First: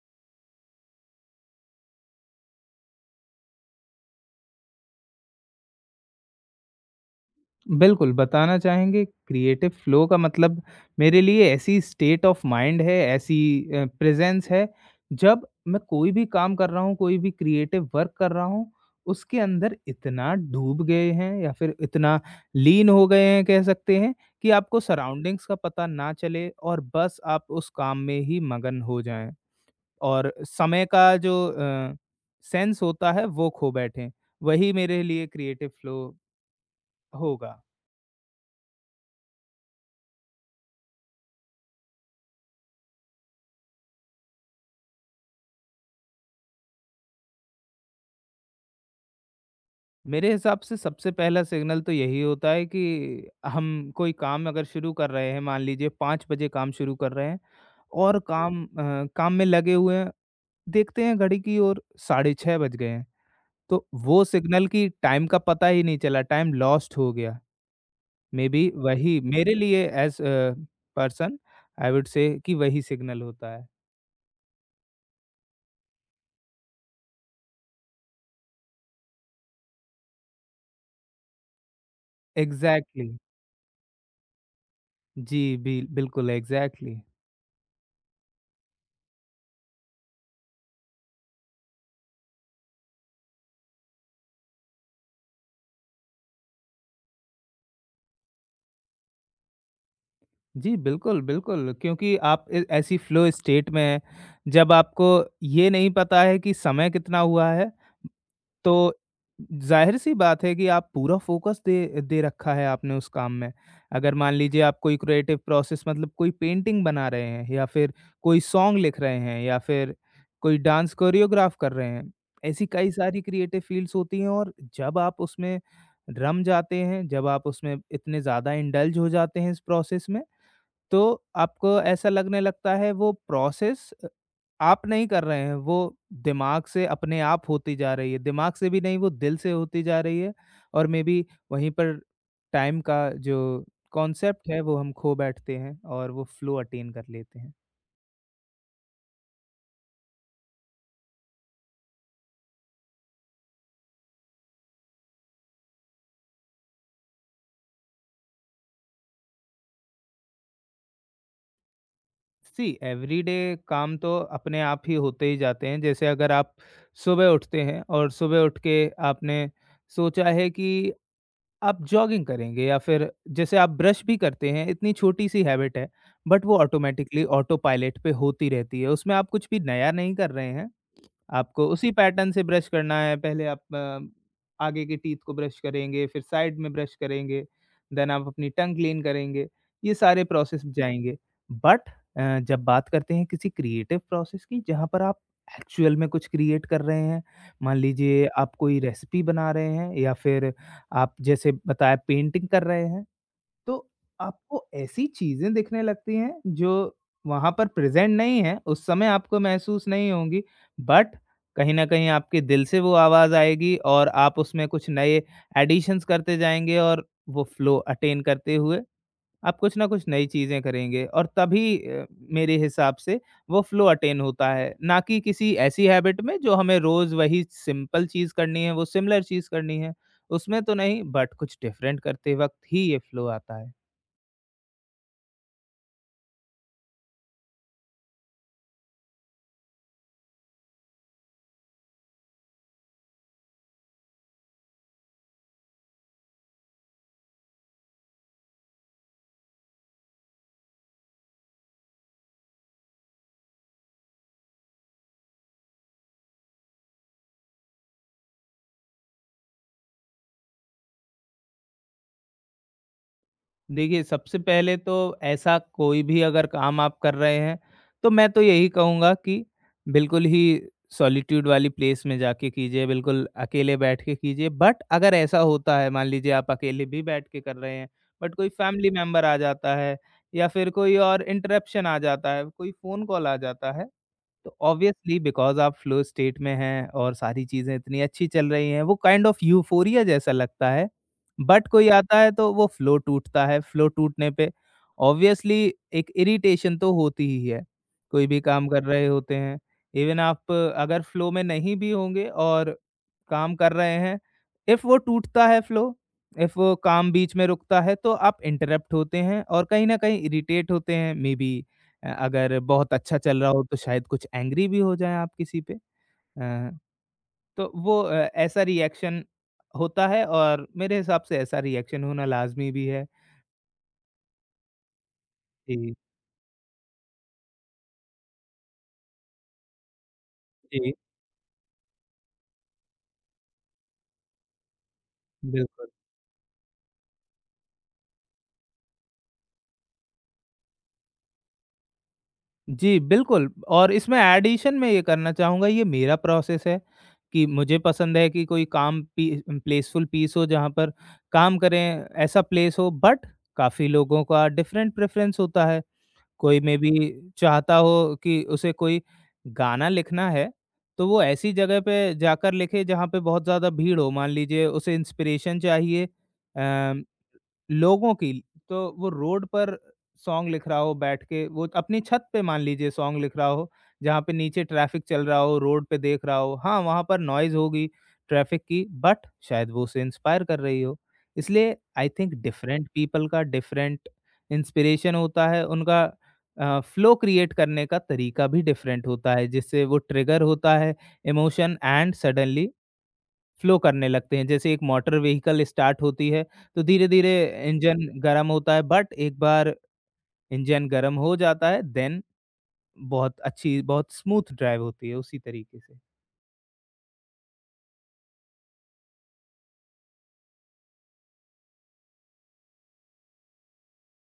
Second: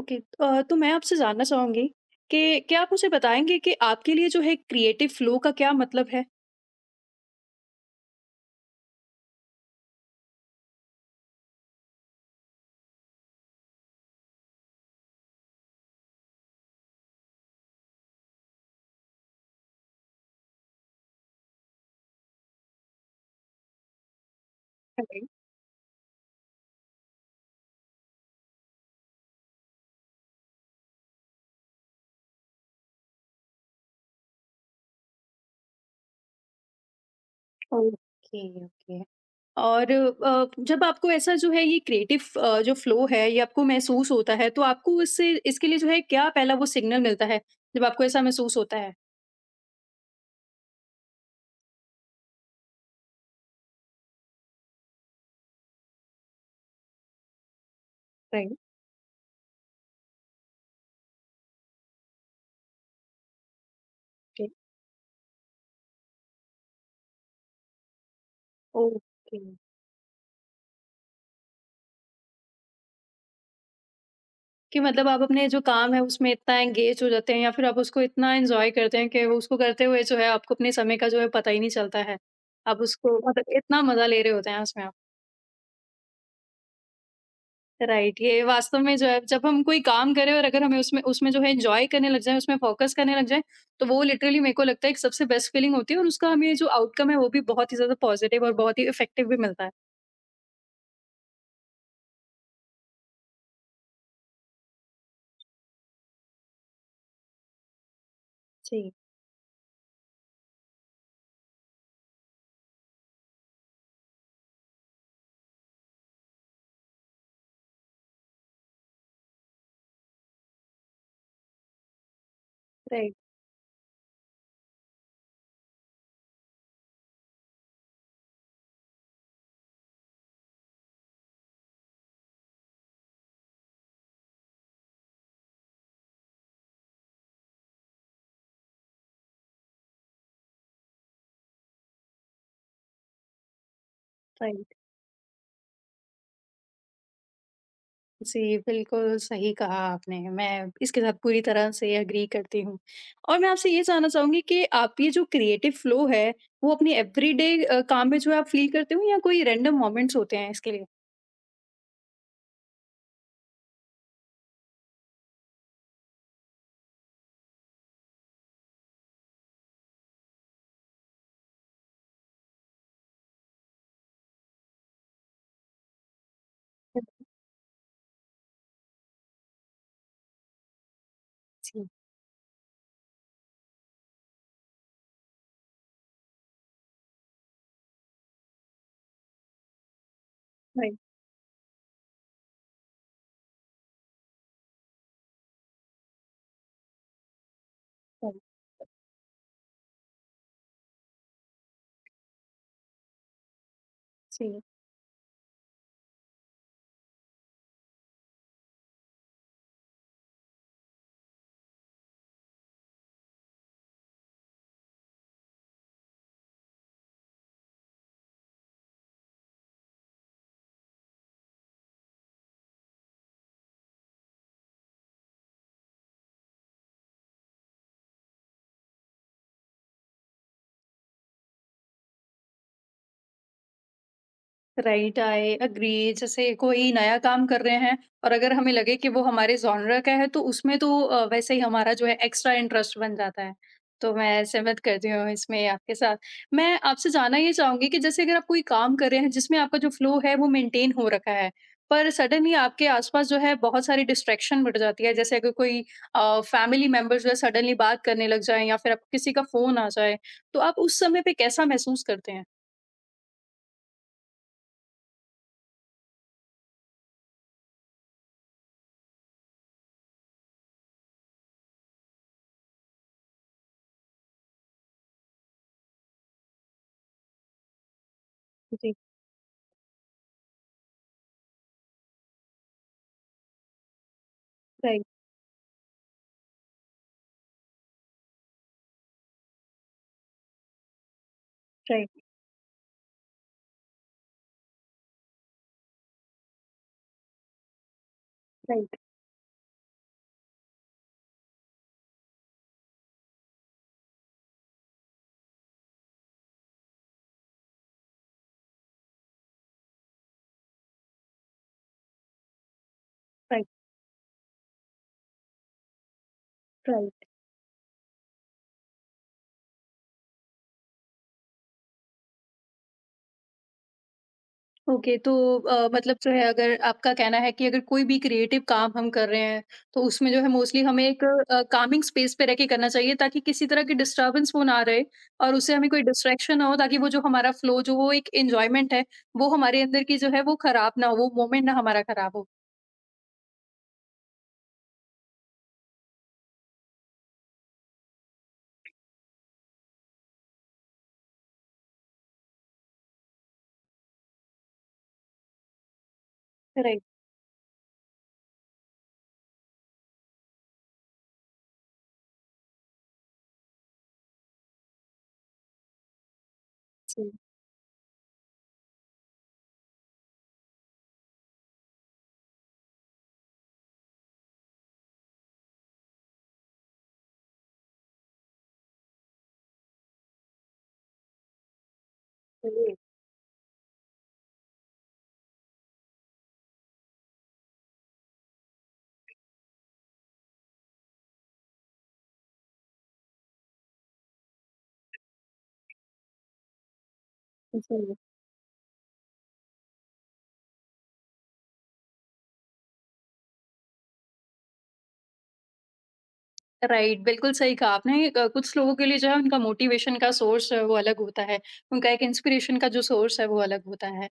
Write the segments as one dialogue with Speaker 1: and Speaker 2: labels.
Speaker 1: Okay. तो मैं आपसे जानना चाहूँगी कि क्या आप मुझे बताएँगे कि आपके लिए जो है क्रिएटिव फ्लो का क्या मतलब है?
Speaker 2: बिल्कुल, बताना चाहेंगे क्रिएटिव फ्लो का मतलब मेरे लिए ऐसी स्टेट ऑफ माइंड है, ऐसी प्रेज़ेंस है, जब मैं कोई भी काम कर रहा हूँ, कोई भी क्रिएटिव वर्क कर रहा हूँ, उसके अंदर इतना डूब गए हैं या फिर इतना लीन हो गए हैं कह सकते हैं कि आपको
Speaker 1: अरे!
Speaker 2: सराउंडिंग्स का पता ना चले और बस आप उस काम में ही मगन हो जाएँ और समय का जो सेंस होता है वो खो बैठें। वही मेरे लिए क्रिएटिव फ्लो होगा।
Speaker 1: Okay, okay. और जब आपको ऐसा जो है ये क्रिएटिव जो फ्लो है ये आपको महसूस होता है तो आपको इससे इसके लिए जो है क्या पहला वो सिग्नल मिलता है, जब आपको ऐसा महसूस होता है?
Speaker 2: मेरे हिसाब से सबसे पहला सिग्नल तो यही होता है कि हम कोई काम अगर शुरू कर रहे हैं, मान लीजिए 5 बजे काम शुरू कर रहे हैं और
Speaker 1: राइट,
Speaker 2: काम में लगे हुए हैं, देखते हैं घड़ी की ओर साढ़े छः बज गए हैं, तो वो
Speaker 1: राइट,
Speaker 2: सिग्नल की टाइम का पता ही नहीं चला, टाइम लॉस्ट हो गया। मे बी वही
Speaker 1: ओके।
Speaker 2: मेरे लिए as person I would say कि वही सिग्नल होता है।
Speaker 1: कि मतलब आप अपने जो काम है उसमें इतना एंगेज हो जाते हैं या फिर आप उसको इतना एन्जॉय करते हैं कि वो उसको करते हुए जो है आपको अपने समय का जो है पता ही नहीं चलता है। आप
Speaker 2: एग्जैक्टली exactly।
Speaker 1: उसको मतलब इतना मज़ा ले रहे होते हैं उसमें आप।
Speaker 2: जी, बिल्कुल एग्जैक्टली।
Speaker 1: राइट, ये वास्तव में जो है जब हम कोई काम करें और अगर हमें उसमें उसमें जो है एन्जॉय करने लग जाएँ, उसमें फ़ोकस करने लग जाएँ, तो वो लिटरली मेरे को लगता है एक सबसे बेस्ट फीलिंग होती है और उसका हमें जो आउटकम है वो भी बहुत ही ज़्यादा पॉज़िटिव और बहुत ही इफ़ेक्टिव भी मिलता है।
Speaker 2: जी, बिल्कुल, बिल्कुल, क्योंकि आप ए ऐसी फ़्लो स्टेट में हैं, जब आपको ये नहीं पता है कि समय कितना हुआ है,
Speaker 1: जी,
Speaker 2: तो ज़ाहिर-सी बात है कि आप पूरा फ़ोकस दे दे रखा है आपने उस काम में। अगर मान लीजिए आप कोई क्रिएटिव प्रोसेस मतलब कोई पेंटिंग बना रहे हैं या फिर कोई सॉन्ग लिख रहे हैं या फिर कोई डांस कोरियोग्राफ कर रहे हैं, ऐसी कई
Speaker 1: राइट,
Speaker 2: सारी क्रिएटिव फ़ील्ड्स होती हैं और जब आप उसमें रम जाते हैं, जब आप उसमें इतने ज़्यादा इंडल्ज हो जाते हैं इस प्रोसेस में, तो आपको ऐसा लगने लगता है वो आप नहीं कर रहे हैं, वो दिमाग से अपने आप होती जा रही है। दिमाग से भी नहीं, वो दिल से होती जा रही है और मेबी वहीं पर टाइम का जो कॉन्सेप्ट है,
Speaker 1: राइट।
Speaker 2: वो हम खो बैठते हैं और वो फ्लो अटेन कर लेते हैं।
Speaker 1: जी, बिल्कुल सही कहा आपने। मैं इसके साथ पूरी तरह से एग्री करती हूँ। और मैं आपसे ये जानना चाहूँगी कि आप ये जो क्रिएटिव फ्लो है, वो अपने एवरीडे काम में जो है आप फ़ील करते हो या कोई रैंडम मोमेंट्स होते हैं इसके लिए?
Speaker 2: सी एवरीडे काम तो अपने आप ही होते ही जाते हैं। जैसे अगर आप सुबह उठते हैं और सुबह उठ के आपने सोचा है कि आप जॉगिंग करेंगे या फिर जैसे आप ब्रश भी करते हैं, इतनी छोटी-सी हैबिट है, बट वो
Speaker 1: हुँ,
Speaker 2: ऑटोमैटिकली ऑटो पायलट पे होती रहती है। उसमें आप कुछ भी नया नहीं कर रहे हैं। आपको
Speaker 1: जी।
Speaker 2: उसी पैटर्न से ब्रश करना है, पहले आप आगे के टीथ को ब्रश करेंगे, फिर साइड में ब्रश करेंगे, देन आप अपनी टंग क्लीन करेंगे, ये सारे प्रोसेस
Speaker 1: राइट,
Speaker 2: जाएंगे। बट जब बात करते हैं किसी क्रिएटिव प्रोसेस की, जहाँ पर आप एक्चुअल में कुछ क्रिएट कर रहे हैं, मान लीजिए
Speaker 1: राइट।
Speaker 2: आप कोई रेसिपी बना रहे हैं या फिर आप, जैसे बताया, पेंटिंग कर रहे हैं, तो
Speaker 1: जी।
Speaker 2: आपको ऐसी चीज़ें दिखने लगती हैं जो वहाँ पर प्रेज़ेंट नहीं है, उस समय आपको महसूस नहीं होंगी, बट कहीं न कहीं आपके दिल से वो आवाज़ आएगी और आप उसमें कुछ नए एडिशंस करते जाएँगे और वो फ़्लो अटेन करते हुए आप कुछ न कुछ नई चीज़ें करेंगे और तभी, मेरे हिसाब से, वो फ़्लो अटेन होता है, ना कि किसी ऐसी हैबिट में जो हमें रोज़ वही सिंपल चीज़ करनी है, वो सिमिलर चीज़ करनी है, उसमें तो नहीं बट कुछ डिफरेंट करते वक़्त ही ये फ़्लो आता है।
Speaker 1: Right, I agree. जैसे कोई नया काम कर रहे हैं और अगर हमें लगे कि वो हमारे जॉनर का है तो उसमें तो वैसे ही हमारा जो है एक्स्ट्रा इंटरेस्ट बन जाता है, तो मैं सहमत करती हूँ इसमें आपके साथ। मैं आपसे जानना ये चाहूंगी कि जैसे अगर आप कोई काम कर रहे हैं जिसमें आपका जो फ्लो है वो मेंटेन हो रखा है, पर सडनली आपके आसपास जो है बहुत सारी डिस्ट्रैक्शन बढ़ जाती है, जैसे अगर कोई फैमिली मेंबर जो है सडनली बात करने लग जाए या फिर आप किसी का फोन आ जाए, तो आप उस समय पे कैसा महसूस करते हैं?
Speaker 2: देखिए, सबसे पहले तो ऐसा कोई भी अगर काम आप कर रहे हैं, तो मैं तो यही कहूँगा कि बिल्कुल ही सॉलिट्यूड वाली प्लेस में जाके कीजिए, बिल्कुल अकेले बैठ के कीजिए। बट अगर ऐसा होता है, मान लीजिए आप अकेले भी बैठ के कर रहे हैं, बट कोई फैमिली
Speaker 1: जी,
Speaker 2: मेंबर आ जाता है या फिर कोई और इंटरप्शन आ जाता है, कोई फ़ोन कॉल आ जाता है, तो
Speaker 1: राइट,
Speaker 2: ऑब्वियसली बिकॉज़ आप फ़्लो स्टेट में हैं और सारी चीज़ें इतनी अच्छी चल रही हैं, वो काइंड ऑफ़ यूफ़ोरिया जैसा लगता है। बट कोई आता
Speaker 1: राइट,
Speaker 2: है तो वो फ़्लो टूटता है, फ़्लो टूटने पे ऑब्वियसली एक इरिटेशन तो होती ही है, कोई भी काम कर
Speaker 1: राइट,
Speaker 2: रहे होते हैं। इवन आप अगर फ़्लो में नहीं भी होंगे और काम कर रहे हैं, इफ़ वो टूटता है फ़्लो, इफ़ वो काम बीच में रुकता है, तो आप इंटरप्ट होते हैं और कहीं न कहीं इरिटेट होते हैं, मेबी अगर बहुत अच्छा चल रहा हो
Speaker 1: राइट,
Speaker 2: तो शायद कुछ एंग्री भी हो जाएँ आप किसी पे। अ,
Speaker 1: राइट,
Speaker 2: तो वो ऐसा रिएक्शन होता है और मेरे हिसाब से ऐसा रिएक्शन होना लाज़मी भी है।
Speaker 1: ओके। तो
Speaker 2: जी,
Speaker 1: मतलब जो है अगर आपका कहना है कि अगर कोई भी क्रिएटिव काम हम कर रहे हैं, तो उसमें जो है मोस्टली
Speaker 2: जी,
Speaker 1: हमें एक कामिंग स्पेस पे रह के करना चाहिए ताकि किसी तरह की डिस्टरबेंस वो ना रहे, और उससे
Speaker 2: बिल्कुल।
Speaker 1: हमें कोई डिस्ट्रैक्शन ना हो, ताकि वो जो हमारा फ्लो जो वो एक एंजॉयमेंट है वो हमारे अंदर की जो है वो खराब ना हो, वो मोमेंट ना हमारा खराब हो।
Speaker 2: जी, बिल्कुल और इसमें एडिशन मैं ये करना चाहूँगा, ये मेरा प्रोसेस है कि मुझे पसंद है कि कोई काम पी प्लेसफुल पीस हो जहाँ पर काम करें, ऐसा प्लेस हो, बट काफ़ी लोगों का डिफरेंट प्रेफ़रेंस होता है। कोई मे बी
Speaker 1: राइट,
Speaker 2: चाहता हो कि उसे कोई गाना लिखना है, तो वो ऐसी जगह पे जाकर लिखे जहाँ पे बहुत ज़्यादा भीड़ हो। मान लीजिए उसे इंस्पिरेशन चाहिए, अ,
Speaker 1: जी,
Speaker 2: लोगों की, तो वो रोड पर सॉन्ग लिख रहा हो बैठ के, वो अपनी छत पे मान लीजिए सॉन्ग लिख रहा हो जहाँ पे नीचे ट्रैफिक चल रहा हो, रोड पे देख रहा हो, हाँ वहाँ पर नॉइज होगी ट्रैफिक की, बट शायद वो उसे इंस्पायर कर रही हो। इसलिए आई थिंक डिफरेंट
Speaker 1: चलिए,
Speaker 2: पीपल का डिफरेंट इंस्पिरेशन होता है, उनका फ्लो क्रिएट करने का तरीका भी डिफरेंट होता है जिससे वो ट्रिगर होता है इमोशन एंड सडनली फ्लो करने लगते हैं। जैसे एक मोटर व्हीकल स्टार्ट होती है, तो धीरे-धीरे इंजन
Speaker 1: जी।
Speaker 2: गरम होता है, बट एक बार इंजन गरम हो जाता है, देन बहुत अच्छी, बहुत स्मूथ ड्राइव होती है, उसी तरीके से।
Speaker 1: राइट, बिल्कुल सही कहा आपने। कुछ लोगों के लिए जो है उनका मोटिवेशन का सोर्स वो अलग होता है, उनका एक इंस्पिरेशन का जो सोर्स है वो अलग होता है।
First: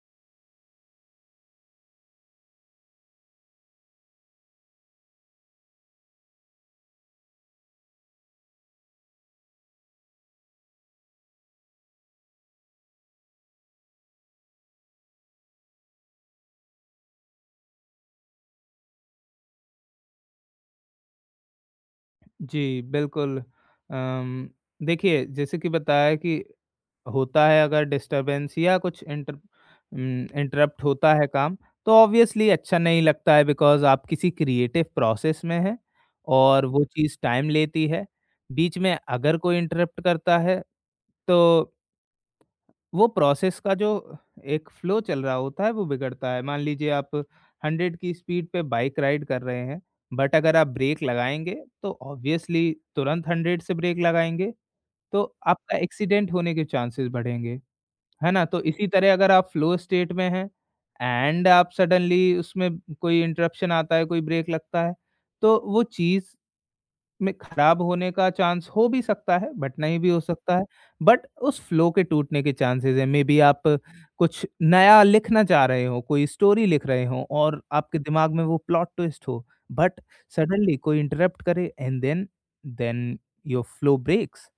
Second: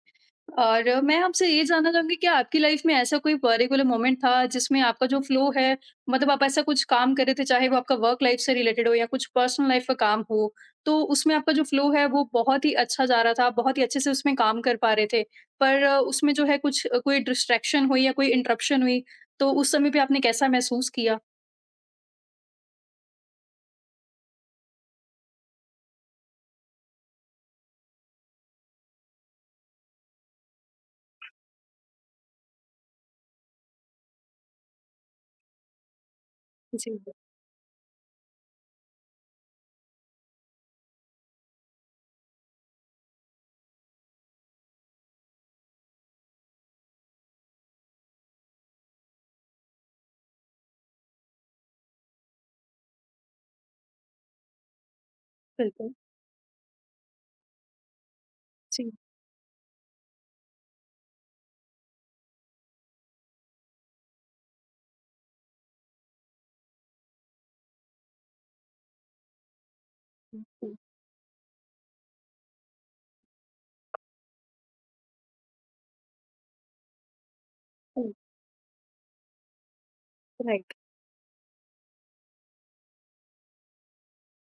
Speaker 1: और मैं आपसे ये जानना चाहूँगी कि आपकी लाइफ में ऐसा कोई पर्टिकुलर मोमेंट था जिसमें आपका जो फ्लो है, मतलब आप ऐसा कुछ काम कर रहे थे चाहे वो आपका वर्क लाइफ से रिलेटेड हो या कुछ पर्सनल लाइफ का काम हो, तो उसमें आपका जो फ्लो है वो बहुत ही अच्छा जा रहा था, आप बहुत ही अच्छे से उसमें काम कर पा रहे थे। पर उसमें जो है कुछ कोई डिस्ट्रैक्शन हुई या कोई इंटरप्शन हुई, तो उस समय पे आपने कैसा महसूस किया?
Speaker 2: जी, बिल्कुल। अम, देखिए, जैसे कि बताया, कि होता है अगर डिस्टर्बेंस या कुछ इंटरप्ट होता है काम, तो ऑब्वियसली अच्छा नहीं लगता है बिकॉज़ आप किसी क्रिएटिव प्रोसेस में हैं और वो
Speaker 1: जी,
Speaker 2: चीज़ टाइम लेती है। बीच में अगर कोई इंटरप्ट करता है तो वो प्रोसेस का जो एक फ्लो चल रहा होता है वो बिगड़ता है। मान लीजिए आप 100 की स्पीड पे बाइक राइड कर रहे हैं, बट अगर आप ब्रेक लगाएँगे, तो ऑब्वियसली तुरंत 100 से ब्रेक लगाएँगे, तो आपका
Speaker 1: बिल्कुल।
Speaker 2: एक्सीडेंट होने के चांसेस बढ़ेंगे, है ना? तो इसी
Speaker 1: जी,
Speaker 2: तरह अगर आप फ्लो स्टेट में हैं एंड आप सडनली उसमें कोई इंटरप्शन आता है, कोई ब्रेक लगता है, तो वो चीज़ में खराब होने का चांस हो भी सकता है, बट नहीं भी हो
Speaker 1: हुँ,
Speaker 2: सकता है।
Speaker 1: हुँ,
Speaker 2: बट उस फ्लो के टूटने के चांसेज़ हैं, मेबी आप कुछ नया लिखना चाह रहे हो, कोई स्टोरी लिख रहे हो और आपके
Speaker 1: हुँ,
Speaker 2: दिमाग में वो प्लॉट ट्विस्ट हो, बट
Speaker 1: राइट।
Speaker 2: सडनली कोई इंटरप्ट करे and then then your flow breaks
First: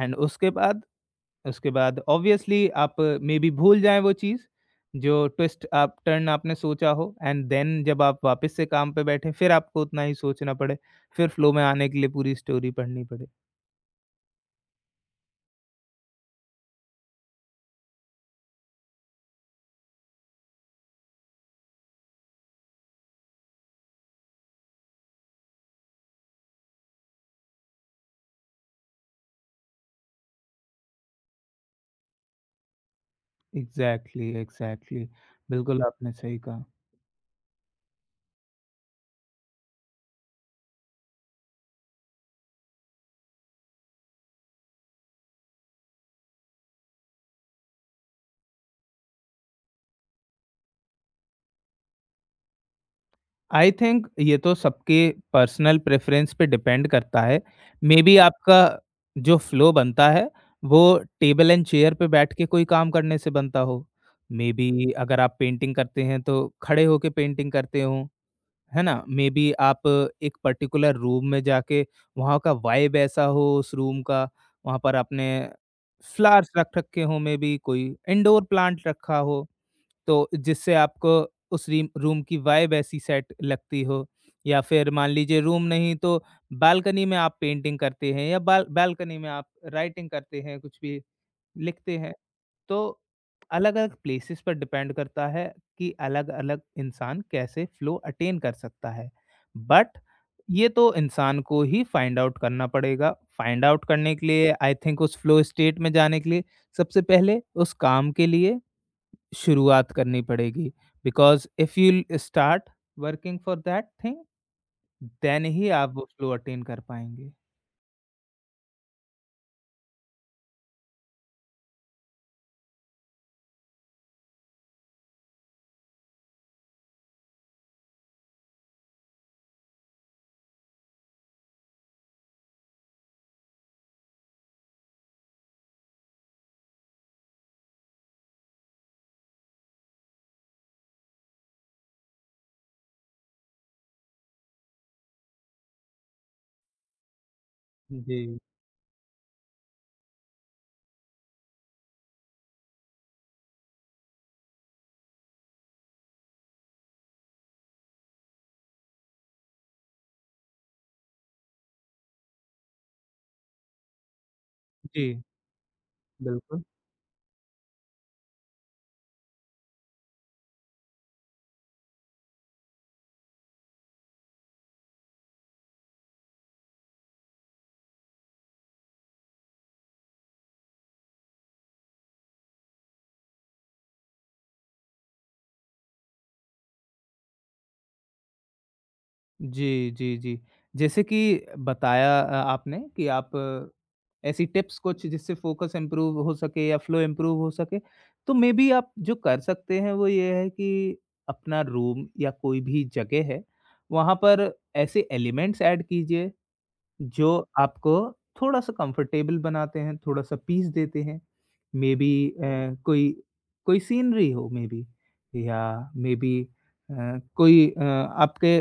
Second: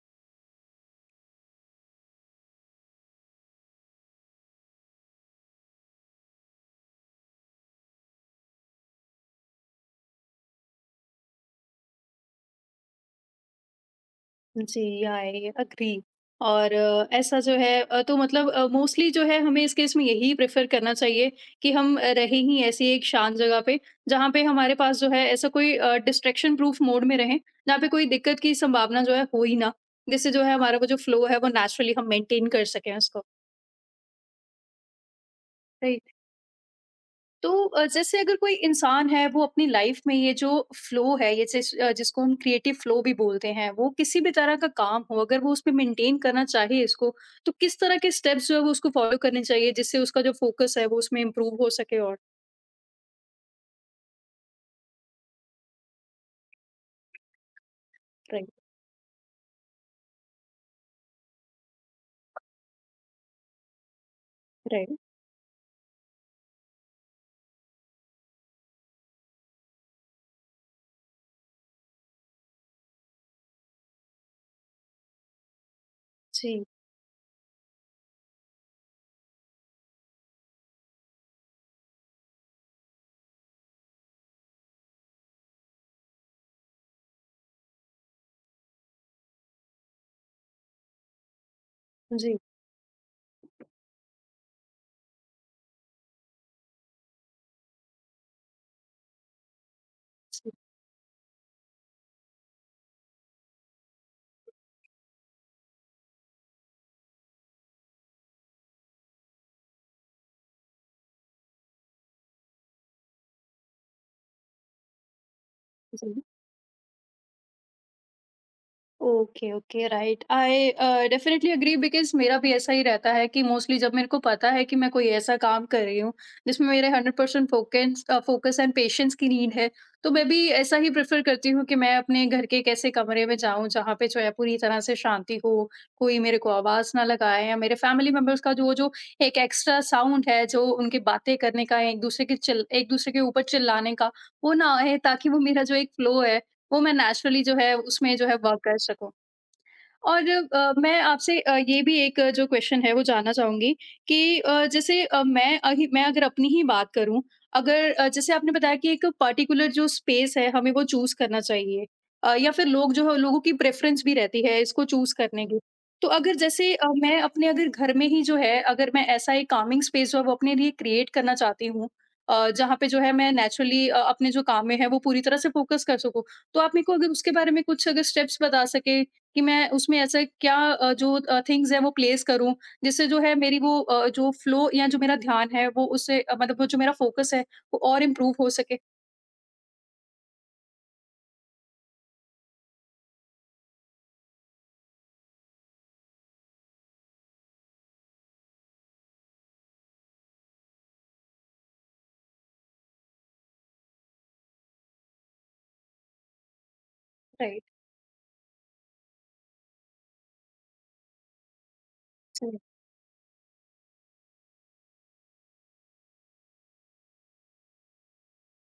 Speaker 2: and उसके बाद ऑब्वियसली आप मे बी भूल जाएँ वो चीज़, जो ट्विस्ट आप टर्न आपने सोचा हो, एंड देन जब आप वापस से काम पे बैठें, फिर आपको उतना ही सोचना पड़े, फिर फ्लो में आने के लिए पूरी स्टोरी पढ़नी पड़े।
Speaker 1: जी, आई एग्री। और ऐसा जो है तो मतलब मोस्टली जो है हमें इस केस में यही प्रेफ़र करना चाहिए कि हम रहें ही ऐसी एक शांत जगह पे, जहाँ पे हमारे पास जो है ऐसा कोई डिस्ट्रैक्शन प्रूफ मोड में रहें, जहाँ पे कोई दिक्कत की संभावना जो है हो ही ना। जिससे जो है हमारा वो जो फ्लो है वो नेचुरली हम मेंटेन कर सकें उसको।
Speaker 2: Exactly, exactly. बिल्कुल
Speaker 1: सही।
Speaker 2: आपने सही कहा।
Speaker 1: तो जैसे अगर कोई इंसान है वो अपनी लाइफ में ये जो फ्लो है ये जिस जिसको हम क्रिएटिव फ्लो भी बोलते हैं, वो किसी भी तरह का काम हो, अगर वो उसमें मेंटेन करना चाहे इसको, तो किस तरह के स्टेप्स जो है वो उसको फॉलो करने चाहिए जिससे उसका जो फोकस है वो उसमें इम्प्रूव हो सके। और
Speaker 2: आई थिंक ये तो सबके पर्सनल प्रेफरेंस पे डिपेंड करता है। मे बी
Speaker 1: राइट,
Speaker 2: आपका जो फ्लो बनता है वो टेबल एंड चेयर पे बैठ के कोई काम करने से बनता हो। मे बी
Speaker 1: राइट,
Speaker 2: अगर आप पेंटिंग करते हैं तो खड़े होके पेंटिंग करते हो, है ना? मे बी आप एक पर्टिकुलर रूम में जाके, वहाँ का वाइब ऐसा हो उस रूम का, वहाँ पर आपने फ्लावर्स
Speaker 1: जी,
Speaker 2: रख रखे हों, मे बी कोई इंडोर प्लांट रखा हो। तो जिससे आपको उस रीम रूम की वाइब ऐसी सेट लगती हो, या फिर मान लीजिए रूम नहीं तो बालकनी में आप पेंटिंग करते हैं या बालकनी में आप राइटिंग करते हैं, कुछ भी लिखते हैं,
Speaker 1: जी,
Speaker 2: तो अलग अलग प्लेसेस पर डिपेंड करता है कि अलग अलग इंसान कैसे फ्लो अटेन कर सकता है। बट
Speaker 1: जी,
Speaker 2: ये तो इंसान को ही फाइंड आउट करना पड़ेगा। फाइंड आउट करने के लिए आई थिंक उस फ्लो स्टेट में जाने के लिए सबसे पहले उस काम के लिए शुरुआत करनी पड़ेगी, because if you start working for that thing, then ही आप वो
Speaker 1: जी,
Speaker 2: फ्लो अटेन कर पाएँगे।
Speaker 1: Okay, okay, right. I definitely agree, because मेरा भी ऐसा ही रहता है कि मोस्टली जब मेरे को पता है कि मैं कोई ऐसा काम कर रही हूँ, जिसमें मेरे 100% फ़ोकस एंड पेशेंस की नीड है, तो मैं भी ऐसा ही प्रेफ़र करती हूँ कि मैं अपने घर के एक ऐसे कमरे में जाऊँ, जहाँ पे जो है पूरी तरह से शांति हो, कोई मेरे को आवाज़ ना लगाए, या मेरे फ़ैमिली मेंबर्स का जो जो एक एक्स्ट्रा साउंड है, जो उनकी बातें करने का, एक-दूसरे के चिल एक-दूसरे के ऊपर चिल्लाने का, वो ना आए, ताकि वो मेरा जो एक फ़्लो है वो मैं नेचुरली जो है उसमें जो है
Speaker 2: जी।
Speaker 1: वर्क कर सकूँ। और मैं आपसे ये भी एक जो क्वेश्चन है वो जानना चाहूँगी कि जैसे मैं अगर अपनी ही बात करूँ, अगर जैसे आपने बताया कि एक पर्टिकुलर जो स्पेस है हमें वो चूज़ करना चाहिए, या फिर लोग जो है लोगों की प्रेफ़रेंस भी रहती है इसको
Speaker 2: जी।
Speaker 1: चूज़ करने की। तो अगर
Speaker 2: बिल्कुल।
Speaker 1: जैसे मैं अपने अगर घर में ही जो है अगर मैं ऐसा एक कामिंग स्पेस जो है वो अपने लिए क्रिएट करना चाहती हूँ, जहाँ पे जो है मैं नेचुरली अपने जो काम में है वो पूरी तरह से फ़ोकस कर सकूँ। तो आप मेरे को अगर उसके बारे में कुछ अगर स्टेप्स बता सकें कि मैं उसमें ऐसा क्या जो थिंग्स हैं वो प्लेस करूँ, जिससे जो है मेरी वो जो फ्लो या जो मेरा ध्यान है वो उससे मतलब वो जो मेरा फ़ोकस है वो और इम्प्रूव हो सके।
Speaker 2: जी, जी, जी। जैसे कि बताया, आपने कि ऐसी टिप्स कुछ जिससे फ़ोकस इम्प्रूव हो सके या फ्लो इम्प्रूव हो सके, तो मे बी आप जो कर सकते हैं वो ये है कि अपना रूम या कोई भी जगह है, वहाँ पर ऐसे एलिमेंट्स ऐड कीजिए जो
Speaker 1: राइट,
Speaker 2: आपको थोड़ा-सा कंफर्टेबल बनाते हैं, थोड़ा-सा पीस देते हैं। मेबी
Speaker 1: जी,
Speaker 2: कोई कोई सीनरी हो, मेबी या मेबी कोई आपके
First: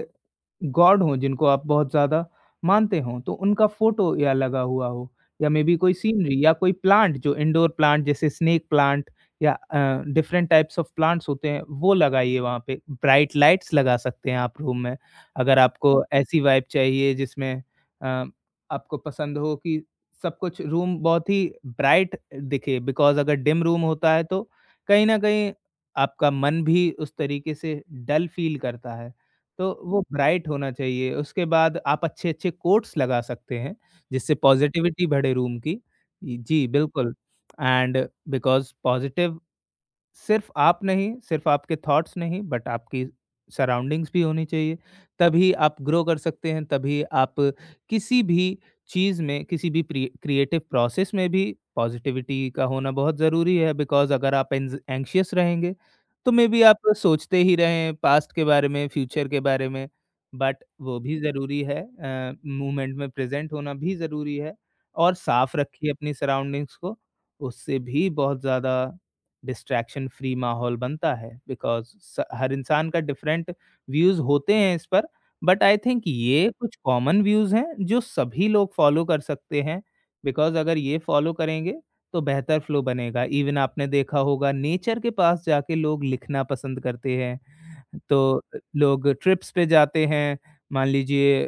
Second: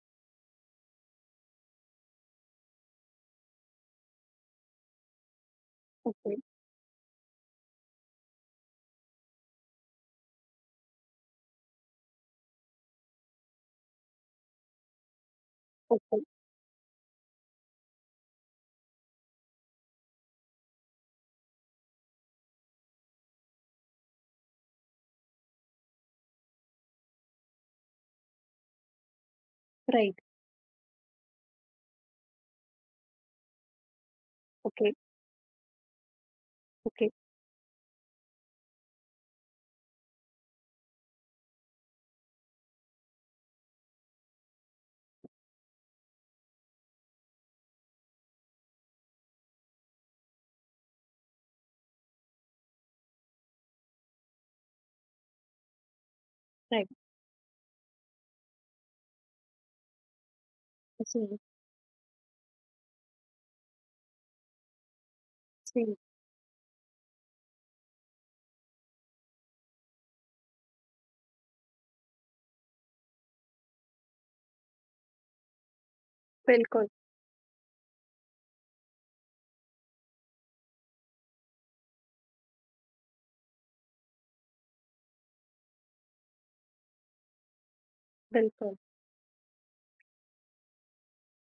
Speaker 2: गॉड हों जिनको आप बहुत ज़्यादा मानते हों, तो उनका फ़ोटो या लगा हुआ हो, या मेबी कोई
Speaker 1: ओके,
Speaker 2: सीनरी या कोई प्लांट जो इंडोर प्लांट जैसे स्नेक प्लांट या डिफरेंट टाइप्स ऑफ प्लांट्स होते हैं, वो लगाइए वहाँ पे। ब्राइट लाइट्स लगा सकते हैं आप रूम में, अगर आपको
Speaker 1: ओके,
Speaker 2: ऐसी वाइब चाहिए जिसमें अ, आपको पसंद हो कि सब कुछ रूम बहुत ही ब्राइट दिखे, बिकॉज़ अगर डिम रूम होता है तो कहीं न कहीं आपका मन भी उस तरीके से डल फ़ील करता है। तो वो
Speaker 1: राइट,
Speaker 2: ब्राइट होना चाहिए। उसके बाद आप अच्छे-अच्छे कोट्स लगा सकते हैं, जिससे
Speaker 1: ओके,
Speaker 2: पॉज़िटिविटी बढ़े रूम की। जी,
Speaker 1: ओके,
Speaker 2: बिल्कुल एंड बिकॉज़ पॉज़िटिव सिर्फ आप नहीं, सिर्फ आपके थॉट्स नहीं, बट आपकी सराउंडिंग्स भी होनी चाहिए। तभी आप ग्रो कर सकते हैं, तभी आप किसी भी चीज़ में, किसी भी प्रि क्रिएटिव प्रोसेस में भी पॉज़िटिविटी का होना बहुत ज़रूरी है, बिकॉज़ अगर आप एंज़ एंग्ज़ियस रहेंगे, तो मेबी आप
Speaker 1: राइट,
Speaker 2: सोचते ही रहें पास्ट के बारे में, फ्यूचर के बारे में, बट वो भी
Speaker 1: जी,
Speaker 2: ज़रूरी है। मोमेंट में प्रेज़ेंट होना भी ज़रूरी है और साफ़ रखिए
Speaker 1: जी,
Speaker 2: अपनी सराउंडिंग्स को, उससे भी बहुत ज़्यादा डिस्ट्रैक्शन फ्री माहौल बनता है, बिकॉज़ स हर इंसान का डिफरेंट व्यूज़ होते हैं इस पर, बट आई थिंक ये कुछ
Speaker 1: बिल्कुल,
Speaker 2: कॉमन व्यूज़ हैं जो सभी लोग फॉलो कर सकते हैं, बिकॉज़ अगर ये फॉलो करेंगे तो बेहतर फ्लो बनेगा। इवन आपने देखा होगा नेचर के पास जाके लोग लिखना पसंद करते हैं, तो
Speaker 1: बिल्कुल,
Speaker 2: लोग ट्रिप्स पे जाते हैं। मान लीजिए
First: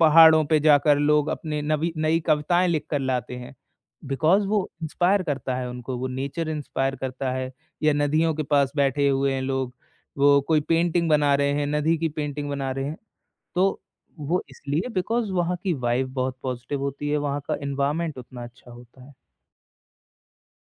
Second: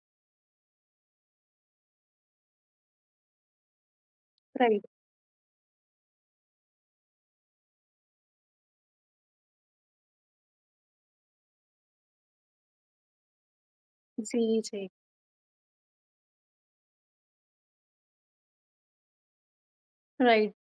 Speaker 2: पहाड़ों पे जाकर लोग अपने नवी नई कविताएँ लिख कर लाते हैं। बिकॉज़ वो
Speaker 1: राइट,
Speaker 2: इंस्पायर करता है उनको, वो नेचर इंस्पायर करता है, या नदियों के पास बैठे हुए हैं लोग, वो कोई पेंटिंग बना रहे हैं, नदी की पेंटिंग बना रहे हैं। तो वो
Speaker 1: जी, जी।
Speaker 2: इसलिए बिकॉज़ वहाँ की वाइब बहुत पॉजिटिव होती है, वहाँ का एनवायरनमेंट उतना अच्छा होता है।
Speaker 1: Right.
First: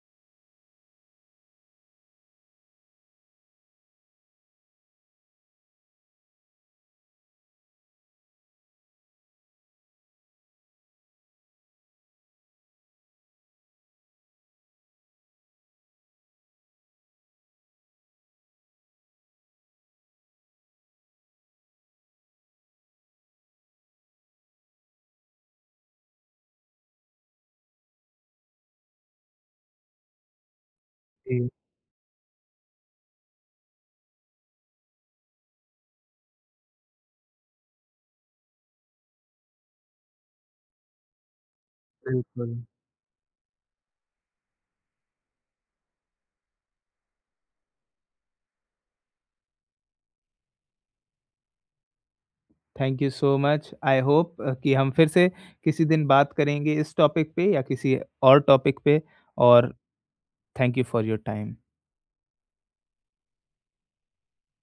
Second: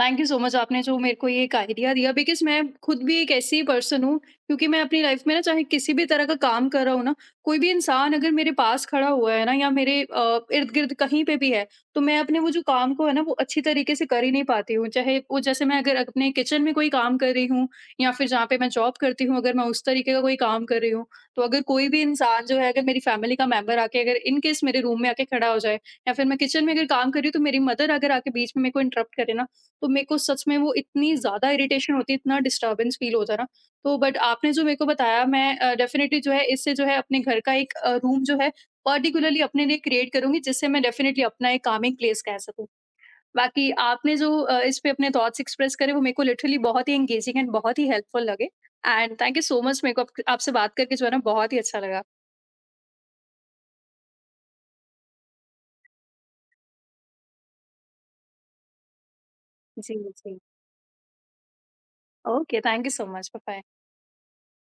Speaker 1: Thank you so much, आपने जो मेरे को ये एक आइडिया दिया, बिकॉज़ मैं खुद भी एक ऐसी पर्सन हूँ क्योंकि मैं अपनी लाइफ़ में ना, चाहे किसी भी तरह का काम कर रहा हूँ ना, कोई भी इंसान अगर मेरे पास खड़ा हुआ है ना, या मेरे इर्द-गिर्द कहीं पे भी है, तो मैं अपने वो जो काम को है ना वो अच्छी तरीके से कर ही नहीं पाती हूँ। चाहे वो जैसे मैं अगर अपने किचन में कोई काम कर रही हूँ, या फिर जहाँ पे मैं जॉब करती हूँ अगर मैं उस तरीके का कोई काम कर रही हूँ, तो अगर कोई भी इंसान जो है अगर मेरी फैमिली का मेंबर आके अगर इन केस मेरे रूम में आके खड़ा हो जाए, या फिर मैं किचन में अगर काम कर रही हूँ तो मेरी मदर अगर आके बीच में मेरे को इंटरप्ट करे ना, तो मेरे को सच में वो इतनी
Speaker 2: जी,
Speaker 1: ज़्यादा इरिटेशन होती है, इतना डिस्टर्बेंस फील होता है ना। तो बट आपने जो मेरे को बताया, मैं डेफिनेटली जो है इससे जो है अपने घर का एक रूम जो है पर्टिकुलरली अपने लिए क्रिएट करूंगी, जिससे मैं डेफिनेटली अपना एक कामिंग प्लेस कह
Speaker 2: बिल्कुल।
Speaker 1: सकूँ। बाकी आपने जो इस पे अपने थॉट्स एक्सप्रेस करे वो मेरे को लिटरली बहुत ही एंगेजिंग एंड बहुत ही हेल्पफुल लगे, and thank you so much, मेरे को आपसे बात करके जो है ना बहुत ही अच्छा लगा।
Speaker 2: Thank you so much. I hope कि हम फिर से किसी दिन बात करेंगे इस टॉपिक पे या किसी और टॉपिक पे और
Speaker 1: जी, जी,
Speaker 2: thank you for your time.
Speaker 1: Okay, thank you so much, bye.